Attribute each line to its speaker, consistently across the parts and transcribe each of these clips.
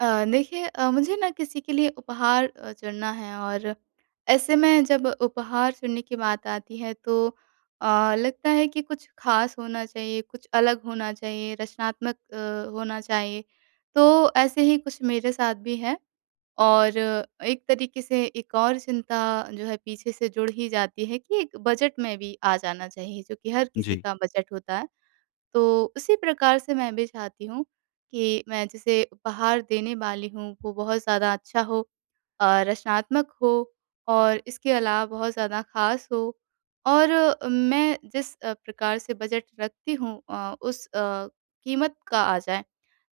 Speaker 1: देखिए मुझे ना किसी के लिए उपहार चुनना है और ऐसे में जब उपहार चुनने की बात आती है तो लगता है कि कुछ खास होना चाहिए, कुछ अलग होना चाहिए, रचनात्मक होना चाहिए। तो ऐसे ही कुछ मेरे साथ भी है और एक तरीके से एक और चिंता जो है पीछे से जुड़ ही जाती है कि एक बजट में भी आ जाना चाहिए, जो कि हर किसी
Speaker 2: जी,
Speaker 1: का बजट होता है। तो उसी प्रकार से मैं भी चाहती हूँ कि मैं जिसे उपहार देने वाली हूँ वो बहुत ज़्यादा अच्छा हो रचनात्मक हो और इसके अलावा बहुत ज़्यादा ख़ास हो और मैं जिस प्रकार से बजट रखती हूँ उस कीमत का आ जाए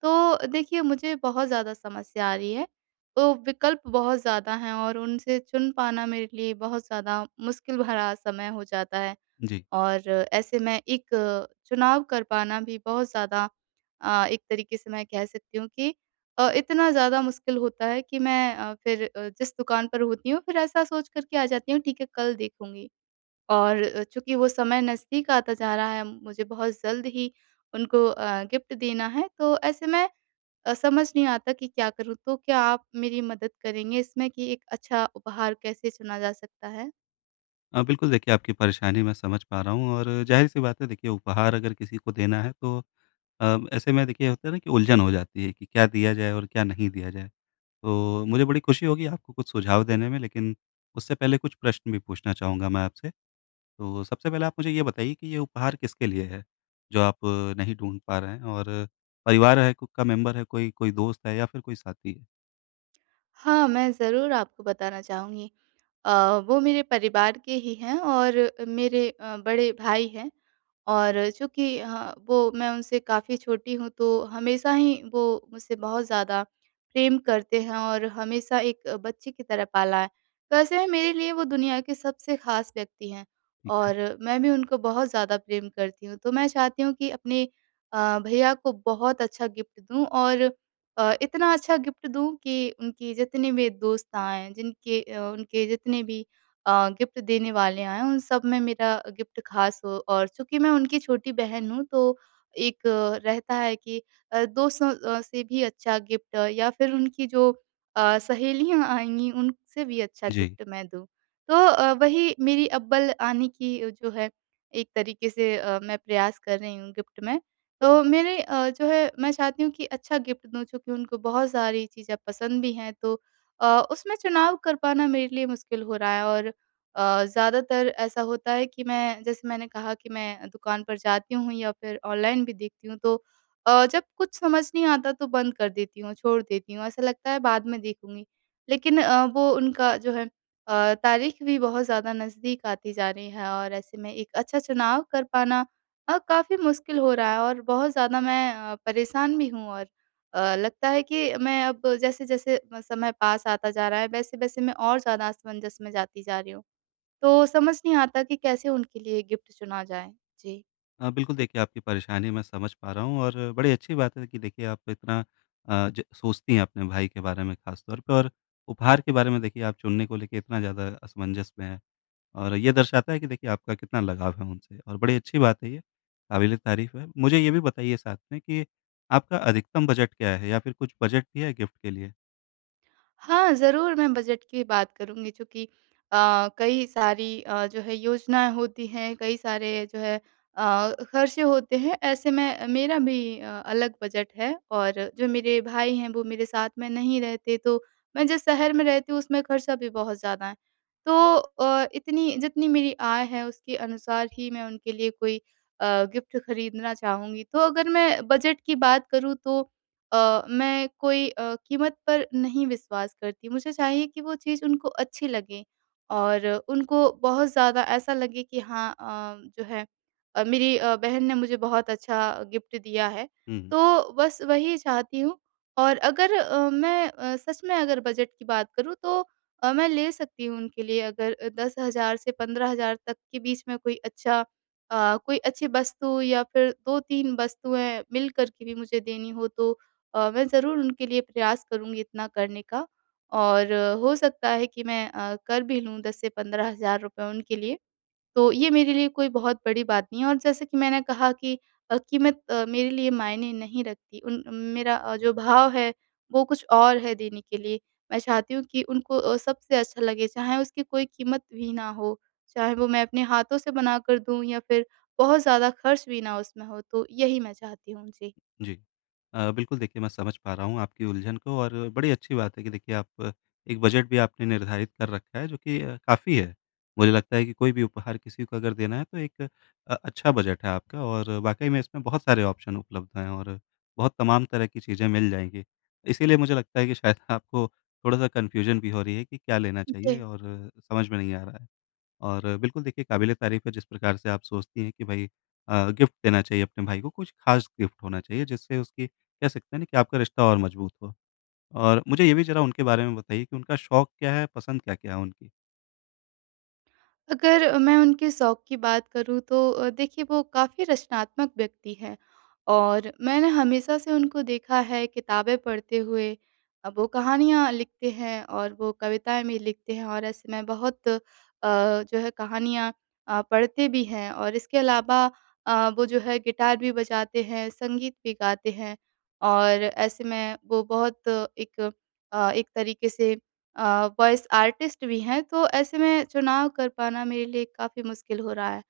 Speaker 1: तो देखिए मुझे बहुत ज़्यादा समस्या आ रही है तो विकल्प बहुत ज़्यादा हैं और उनसे चुन पाना मेरे लिए बहुत ज़्यादा मुश्किल भरा समय हो जाता है
Speaker 2: जी।
Speaker 1: और ऐसे में एक चुनाव कर पाना भी बहुत ज़्यादा एक तरीके से मैं कह सकती हूँ कि इतना ज़्यादा मुश्किल होता है कि मैं फिर जिस दुकान पर होती हूँ, फिर ऐसा सोच कर के आ जाती हूँ, ठीक है, कल देखूँगी। और चूँकि वो समय नज़दीक आता जा रहा है, मुझे बहुत जल्द ही उनको गिफ्ट देना है, तो ऐसे में समझ नहीं आता कि क्या करूँ? तो क्या आप मेरी मदद करेंगे इसमें कि एक अच्छा उपहार कैसे चुना जा सकता है?
Speaker 2: बिल्कुल देखिए, आपकी परेशानी मैं समझ पा रहा हूँ और ज़ाहिर-सी बात है, देखिए उपहार अगर किसी को देना है तो ऐसे में देखिए होता है ना, कि उलझन हो जाती है कि क्या दिया जाए और क्या नहीं दिया जाए। तो मुझे बड़ी खुशी होगी आपको कुछ सुझाव देने में, लेकिन उससे पहले कुछ प्रश्न भी पूछना चाहूँगा मैं आपसे। तो सबसे पहले आप मुझे ये बताइए कि ये उपहार किसके लिए है, जो आप नहीं ढूँढ पा रहे हैं। और परिवार है, का मेंबर है, कोई कोई दोस्त है, या फिर कोई साथी है?
Speaker 1: हाँ, मैं ज़रूर आपको बताना चाहूँगी। वो मेरे परिवार के ही हैं और मेरे बड़े भाई हैं और चूँकि हाँ, वो मैं उनसे काफ़ी छोटी हूँ तो हमेशा ही वो मुझसे बहुत ज़्यादा प्रेम करते हैं और हमेशा एक बच्चे की तरह पाला है। तो ऐसे में मेरे लिए वो दुनिया के सबसे ख़ास व्यक्ति हैं
Speaker 2: ठीक है।
Speaker 1: और मैं भी उनको बहुत ज़्यादा प्रेम करती हूँ। तो मैं चाहती हूँ कि अपने भैया को बहुत अच्छा गिफ्ट दूँ और इतना अच्छा गिफ्ट दूँ कि उनकी जितने भी दोस्त आएँ, जिनके उनके जितने भी अ, गिफ्ट देने वाले आएँ, उन सब में मेरा गिफ्ट ख़ास हो और चूँकि मैं उनकी छोटी बहन हूँ, तो एक रहता है कि दोस्तों से भी अच्छा गिफ्ट या फिर उनकी जो सहेलियाँ आएँगी, उनसे भी अच्छा
Speaker 2: जी।
Speaker 1: गिफ्ट मैं दूँ। तो वही मेरी अव्वल आने की जो है, एक तरीके से मैं प्रयास कर रही हूँ गिफ्ट में। तो मेरे जो है मैं चाहती हूँ कि अच्छा गिफ्ट दूँ चूँकि उनको बहुत सारी चीज़ें पसंद भी हैं तो उसमें चुनाव कर पाना मेरे लिए मुश्किल हो रहा है और ज़्यादातर ऐसा होता है कि मैं जैसे मैंने कहा कि मैं दुकान पर जाती हूँ या फिर ऑनलाइन भी देखती हूँ तो जब कुछ समझ नहीं आता तो बंद कर देती हूँ, छोड़ देती हूँ, ऐसा लगता है बाद में देखूँगी। लेकिन वो उनका जो है तारीख भी बहुत ज़्यादा नज़दीक आती जा रही है और ऐसे में एक अच्छा चुनाव कर पाना काफ़ी मुश्किल हो रहा है और बहुत ज़्यादा मैं परेशान भी हूँ और लगता है कि मैं अब जैसे-जैसे म समय पास आता जा रहा है, वैसे-वैसे मैं और ज़्यादा असमंजस में जाती जा रही हूँ। तो समझ नहीं आता कि कैसे उनके लिए गिफ्ट चुना जाए? जी।
Speaker 2: बिल्कुल देखिए, आपकी परेशानी मैं समझ पा रहा हूँ, और बड़ी अच्छी बात है कि देखिए आप इतना अ, ज सोचती हैं अपने भाई के बारे में, ख़ास तौर पे। और उपहार के बारे में देखिए आप चुनने को लेके इतना ज़्यादा असमंजस में हैं, और ये दर्शाता है कि देखिए आपका कितना लगाव है उनसे, और बड़ी अच्छी बात है ये, काबिल-ए-तारीफ़ है। मुझे ये भी बताइए साथ में कि आपका अधिकतम बजट क्या है, या फिर कुछ बजट भी है गिफ्ट के लिए?
Speaker 1: हाँ, ज़रूर मैं बजट की बात करूँगी चूँकि कई सारी जो है योजनाएँ होती हैं, कई सारे जो है खर्चे होते हैं, ऐसे में मेरा भी अलग बजट है और जो मेरे भाई हैं वो मेरे साथ में नहीं रहते, तो मैं जिस शहर में रहती हूँ उसमें खर्चा भी बहुत ज़्यादा है। तो इतनी जितनी मेरी आय है उसके अनुसार ही मैं उनके लिए कोई अ, गिफ्ट खरीदना चाहूँगी। तो अगर मैं बजट की बात करूँ तो मैं कोई कीमत पर नहीं विश्वास करती। मुझे चाहिए कि वो चीज़ उनको अच्छी लगे और उनको बहुत ज़्यादा ऐसा लगे कि हाँ जो है मेरी बहन ने मुझे बहुत अच्छा गिफ्ट दिया है।
Speaker 2: हुँ।
Speaker 1: तो बस वही चाहती हूँ और अगर मैं सच में अगर बजट की बात करूँ तो मैं ले सकती हूँ उनके लिए अगर 10,000 से 15,000 तक के बीच में कोई अच्छा कोई अच्छी वस्तु या फिर 2-3 वस्तुएँ मिल कर के भी मुझे देनी हो तो मैं ज़रूर उनके लिए प्रयास करूँगी इतना करने का और हो सकता है कि मैं कर भी लूँ 10 से 15,000 रुपए उनके लिए। तो ये मेरे लिए कोई बहुत बड़ी बात नहीं है और जैसे कि मैंने कहा कि कीमत मेरे लिए मायने नहीं रखती। उन मेरा जो भाव है वो कुछ और है देने के लिए। मैं चाहती हूँ कि उनको सबसे अच्छा लगे, चाहे उसकी कोई कीमत भी ना हो, चाहे वो मैं अपने हाथों से बनाकर दूँ या फिर बहुत ज़्यादा खर्च भी ना उसमें हो। तो यही मैं चाहती हूँ। जी।
Speaker 2: जी। बिल्कुल देखिए, मैं समझ पा रहा हूँ आपकी उलझन को, और बड़ी अच्छी बात है कि देखिए आप एक बजट भी आपने निर्धारित कर रखा है, जो कि काफ़ी है। मुझे लगता है कि कोई भी उपहार किसी को अगर देना है, तो एक अच्छा बजट है आपका, और वाक़ई में इसमें बहुत सारे ऑप्शन उपलब्ध हैं, और बहुत तमाम तरह की चीज़ें मिल जाएँगी। इसीलिए मुझे लगता है कि शायद आपको थोड़ा-सा कन्फ्यूज़न भी हो रही है कि क्या लेना चाहिए, और समझ में नहीं आ रहा है। और बिल्कुल देखिए, काबिल-ए-तारीफ़ है जिस प्रकार से आप सोचती हैं कि भाई गिफ्ट देना चाहिए अपने भाई को, कुछ ख़ास गिफ्ट होना चाहिए, जिससे उसकी कह सकते हैं ना कि आपका रिश्ता और मज़बूत हो। और मुझे ये भी ज़रा उनके बारे में बताइए कि उनका शौक क्या है, पसंद क्या-क्या है उनकी?
Speaker 1: अगर मैं उनके शौक की बात करूँ तो देखिए वो काफ़ी रचनात्मक व्यक्ति हैं और मैंने हमेशा से उनको देखा है किताबें पढ़ते हुए। वो कहानियाँ लिखते हैं और वो कविताएँ भी लिखते हैं और ऐसे मैं बहुत जो है कहानियाँ पढ़ते भी हैं और इसके अलावा वो जो है गिटार भी बजाते हैं, संगीत भी गाते हैं और ऐसे में वो बहुत एक एक तरीके से वॉइस आर्टिस्ट भी हैं, तो ऐसे में चुनाव कर पाना मेरे लिए काफ़ी मुश्किल हो रहा है।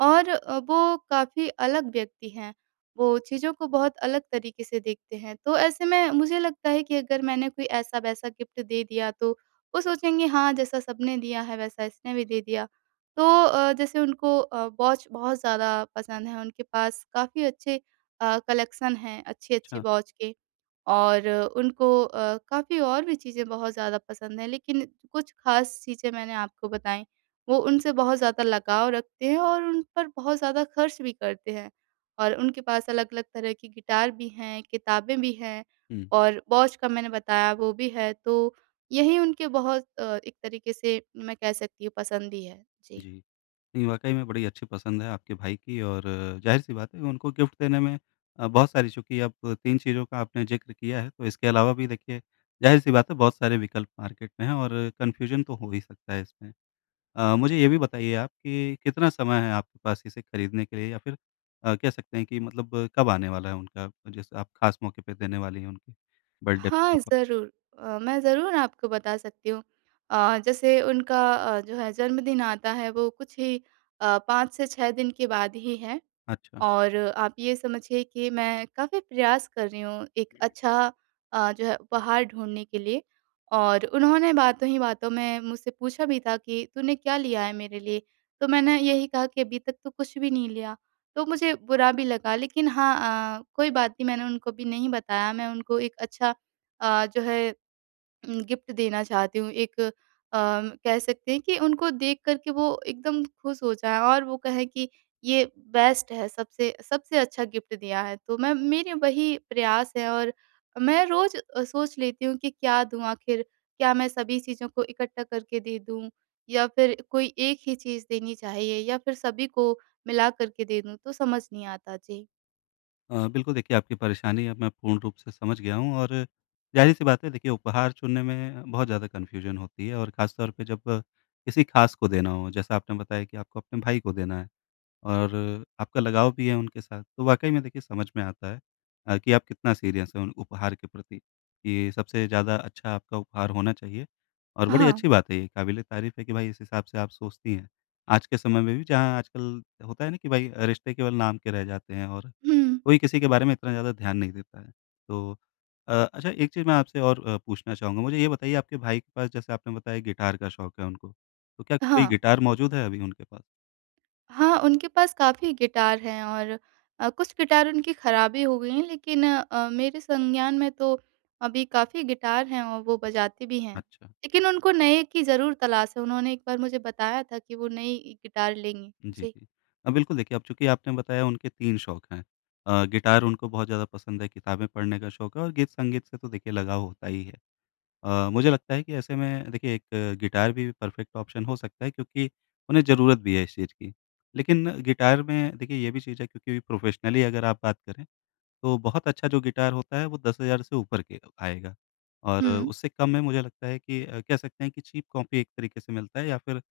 Speaker 1: और वो काफ़ी अलग व्यक्ति हैं, वो चीज़ों को बहुत अलग तरीके से देखते हैं। तो ऐसे में मुझे लगता है कि अगर मैंने कोई ऐसा-वैसा गिफ्ट दे दिया, तो वो सोचेंगे हाँ, जैसा सबने दिया है वैसा इसने भी दे दिया। तो जैसे उनको वॉच बहुत ज़्यादा पसंद है, उनके पास काफ़ी अच्छे कलेक्शन हैं अच्छी-अच्छी
Speaker 2: अच्छा।
Speaker 1: वॉच के। और उनको काफ़ी और भी चीज़ें बहुत ज़्यादा पसंद हैं, लेकिन कुछ ख़ास चीज़ें मैंने आपको बताई, वो उनसे बहुत ज़्यादा लगाव रखते हैं और उन पर बहुत ज़्यादा खर्च भी करते हैं। और उनके पास अलग-अलग तरह की गिटार भी हैं, किताबें भी हैं
Speaker 2: हुँ,
Speaker 1: और वॉच का मैंने बताया वो भी है, तो यही उनके बहुत एक तरीके से मैं कह सकती हूँ पसंद ही है। जी।
Speaker 2: जी। नहीं, वाक़ई में बड़ी अच्छी पसंद है आपके भाई की, और ज़ाहिर-सी बात है कि उनको गिफ्ट देने में बहुत सारी, चूँकि अब 3 चीज़ों का आपने ज़िक्र किया है, तो इसके अलावा भी देखिए ज़ाहिर-सी बात है बहुत सारे विकल्प मार्केट में हैं, और कन्फ्यूज़न तो हो ही सकता है इसमें। मुझे ये भी बताइए आप कि कितना समय है आपके पास इसे खरीदने के लिए, या फिर कह सकते हैं कि मतलब कब आने वाला है उनका, जैसे आप खास मौके पे देने वाली हैं उनके बर्थडे पे
Speaker 1: हाँ,
Speaker 2: तोहफ़ा?
Speaker 1: ज़रूर। मैं ज़रूर आपको बता सकती हूँ। जैसे उनका जो है जन्मदिन आता है वो कुछ ही 5 से 6 दिन के बाद ही है।
Speaker 2: अच्छा।
Speaker 1: और आप ये समझिए कि मैं काफ़ी प्रयास कर रही हूँ एक अच्छा जो है उपहार ढूँढने के लिए और उन्होंने बातों ही बातों में मुझसे पूछा भी था कि तूने क्या लिया है मेरे लिए? तो मैंने यही कहा कि अभी तक तो कुछ भी नहीं लिया। तो मुझे बुरा भी लगा लेकिन हाँ कोई बात नहीं मैंने उनको भी नहीं बताया मैं उनको एक अच्छा जो है गिफ्ट देना चाहती हूँ एक कह सकते हैं कि उनको देख कर के वो एकदम खुश हो जाएँ और वो कहें कि ये बेस्ट है, सबसे सबसे अच्छा गिफ्ट दिया है। तो मैं मेरे वही प्रयास है और मैं रोज़ सोच लेती हूँ कि क्या दूँ आखिर? क्या मैं सभी चीज़ों को इकट्ठा करके दे दूँ या फिर कोई एक ही चीज़ देनी चाहिए या फिर सभी को मिला कर के दे दूँ? तो समझ नहीं आता। जी।
Speaker 2: बिल्कुल देखिए, आपकी परेशानी अब मैं पूर्ण रूप से समझ गया हूँ, और ज़ाहिर-सी बात है देखिए उपहार चुनने में बहुत ज़्यादा कन्फ्यूजन होती है, और ख़ास तौर पे जब किसी खास को देना हो, जैसा आपने बताया कि आपको अपने भाई को देना है। और आपका लगाव भी है उनके साथ। तो वाक़ई में देखिए समझ में आता है कि आप कितना सीरियस हैं उन उपहार के प्रति, कि सबसे ज़्यादा अच्छा आपका उपहार होना चाहिए, और बड़ी
Speaker 1: हाँ।
Speaker 2: अच्छी बात है ये, काबिल-ए-तारीफ़ है कि भाई इस हिसाब से आप सोचती हैं। आज के समय में भी जहाँ आजकल होता है ना कि भाई रिश्ते केवल नाम के रह जाते हैं, और
Speaker 1: हुँ।
Speaker 2: कोई किसी के बारे में इतना ज़्यादा ध्यान नहीं देता है। तो अच्छा, एक चीज़ मैं आपसे और पूछना चाहूँगा, मुझे ये बताइए आपके भाई के पास जैसे आपने बताया गिटार का शौक है उनको, तो क्या कोई
Speaker 1: हाँ।
Speaker 2: गिटार मौजूद है अभी उनके पास?
Speaker 1: हाँ, उनके पास काफ़ी गिटार हैं और कुछ गिटार उनकी ख़राब भी हो गई हैं लेकिन मेरे संज्ञान में तो अभी काफ़ी गिटार हैं और वो बजाती भी हैं।
Speaker 2: अच्छा।
Speaker 1: लेकिन उनको नए की ज़रूर तलाश है, उन्होंने एक बार मुझे बताया था कि वो नई गिटार लेंगी।
Speaker 2: जी,
Speaker 1: जी।
Speaker 2: जी। बिल्कुल देखिए, अब चूँकि आपने बताया उनके 3 शौक हैं। गिटार उनको बहुत ज़्यादा पसंद है, किताबें पढ़ने का शौक है, और गीत-संगीत से तो देखिए लगाव होता ही है। मुझे लगता है कि ऐसे में देखिए एक गिटार भी परफ़ेक्ट ऑप्शन हो सकता है, क्योंकि उन्हें ज़रूरत भी है इस चीज़ की। लेकिन गिटार में देखिए ये भी चीज़ है, क्योंकि प्रोफ़ेशनली अगर आप बात करें, तो बहुत अच्छा जो गिटार होता है वो 10,000 से ऊपर के आएगा, और
Speaker 1: हुँ।
Speaker 2: उससे कम में मुझे लगता है कि कह सकते हैं कि चीप कॉपी एक तरीके से मिलता है, या फिर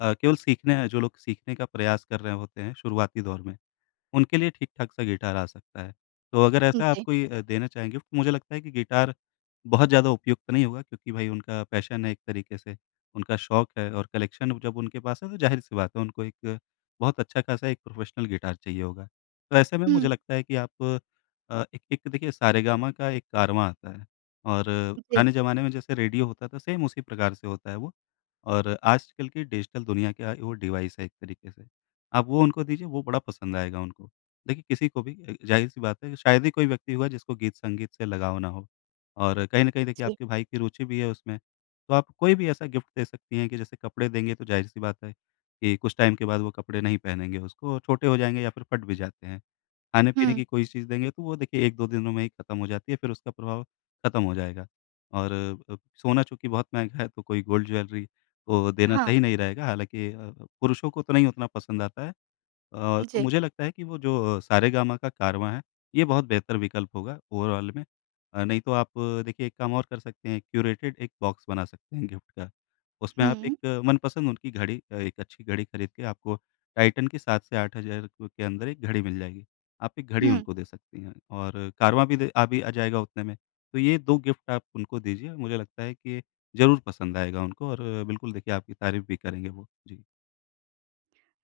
Speaker 2: केवल सीखने हैं जो लोग सीखने का प्रयास कर रहे होते हैं शुरुआती दौर में, उनके लिए ठीक-ठाक सा गिटार आ सकता है। तो अगर ऐसा आप
Speaker 1: जी।
Speaker 2: कोई देना चाहें गिफ्ट, मुझे लगता है कि गिटार बहुत ज़्यादा उपयुक्त नहीं होगा, क्योंकि भई उनका पैशन है एक तरीके से, उनका शौक है, और कलेक्शन जब उनके पास है, तो ज़ाहिर-सी बात है उनको एक बहुत अच्छा खासा एक प्रोफ़ेशनल गिटार चाहिए होगा। तो ऐसे में मुझे
Speaker 1: हुँ।
Speaker 2: लगता है कि आप एक एक देखिए, सारेगामा का एक कारवां आता है, और
Speaker 1: जी,
Speaker 2: पुराने ज़माने में जैसे रेडियो होता था, सेम उसी प्रकार से होता है वो, और आजकल की डिजिटल दुनिया का वो डिवाइस है एक तरीके से। आप वो उनको दीजिए, वो बड़ा पसंद आएगा उनको। देखिए किसी को भी ज़ाहिर-सी बात है शायद ही कोई व्यक्ति होगा जिसको गीत-संगीत से लगाव ना हो, और कहीं न कहीं देखिए
Speaker 1: जी।
Speaker 2: आपके भाई की रुचि भी है उसमें। तो आप कोई भी ऐसा गिफ्ट दे सकती हैं, कि जैसे कपड़े देंगे, तो ज़ाहिर-सी बात है कि कुछ टाइम के बाद वो कपड़े नहीं पहनेंगे उसको, और छोटे हो जाएँगे, या फिर फट भी जाते हैं। खाने-पीने
Speaker 1: हुँ।
Speaker 2: की कोई चीज़ देंगे तो वो देखिए 1-2 दिनों में ही खत्म हो जाती है, फिर उसका प्रभाव खत्म हो जाएगा। और अ, सोना चूँकि बहुत महँगा है, तो कोई गोल्ड ज्वेलरी तो देना
Speaker 1: हाँ।
Speaker 2: सही नहीं रहेगा। हालाँकि पुरुषों को तो नहीं उतना पसंद आता है। तो
Speaker 1: जी।
Speaker 2: मुझे लगता है कि वो जो सारेगामा का कारवां है, ये बहुत बेहतर विकल्प होगा ओवरऑल में। नहीं तो आप देखिए, एक काम और कर सकते हैं, क्यूरेटेड एक बॉक्स बना सकते हैं गिफ्ट का। उसमें आप
Speaker 1: हुँ,
Speaker 2: एक मनपसंद उनकी घड़ी, एक अच्छी घड़ी खरीद के आपको टाइटन की 7 से 8,000 क के अंदर एक घड़ी मिल जाएगी। आप एक घड़ी
Speaker 1: हुँ।
Speaker 2: उनको दे सकती हैं, और कारवां भी दे आ भी आ जाएगा उतने में। तो ये 2 गिफ्ट आप उनको दीजिए, मुझे लगता है कि ज़रूर पसंद आएगा उनको, और बिल्कुल देखिए आपकी तारीफ़ भी करेंगे वो। जी।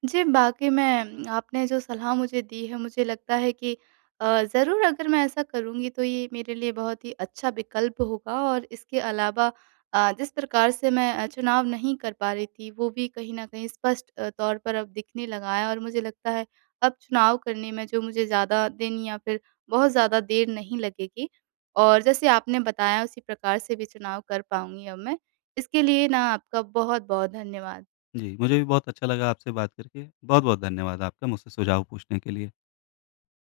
Speaker 1: जी, वाक़ई में आपने जो सलाह मुझे दी है मुझे लगता है कि ज़रूर अगर मैं ऐसा करूँगी तो ये मेरे लिए बहुत ही अच्छा विकल्प होगा और इसके अलावा जिस प्रकार से मैं चुनाव नहीं कर पा रही थी वो भी कहीं न कहीं स्पष्ट तौर पर अब दिखने लगा है और मुझे लगता है अब चुनाव करने में जो मुझे ज़्यादा दिन या फिर बहुत ज़्यादा देर नहीं लगेगी। और जैसे आपने बताया उसी प्रकार से भी चुनाव कर पाऊँगी अब मैं। इसके लिए ना आपका बहुत-बहुत धन्यवाद।
Speaker 2: जी, मुझे भी बहुत अच्छा लगा आपसे बात करके। बहुत-बहुत धन्यवाद आपका मुझसे सुझाव पूछने के लिए।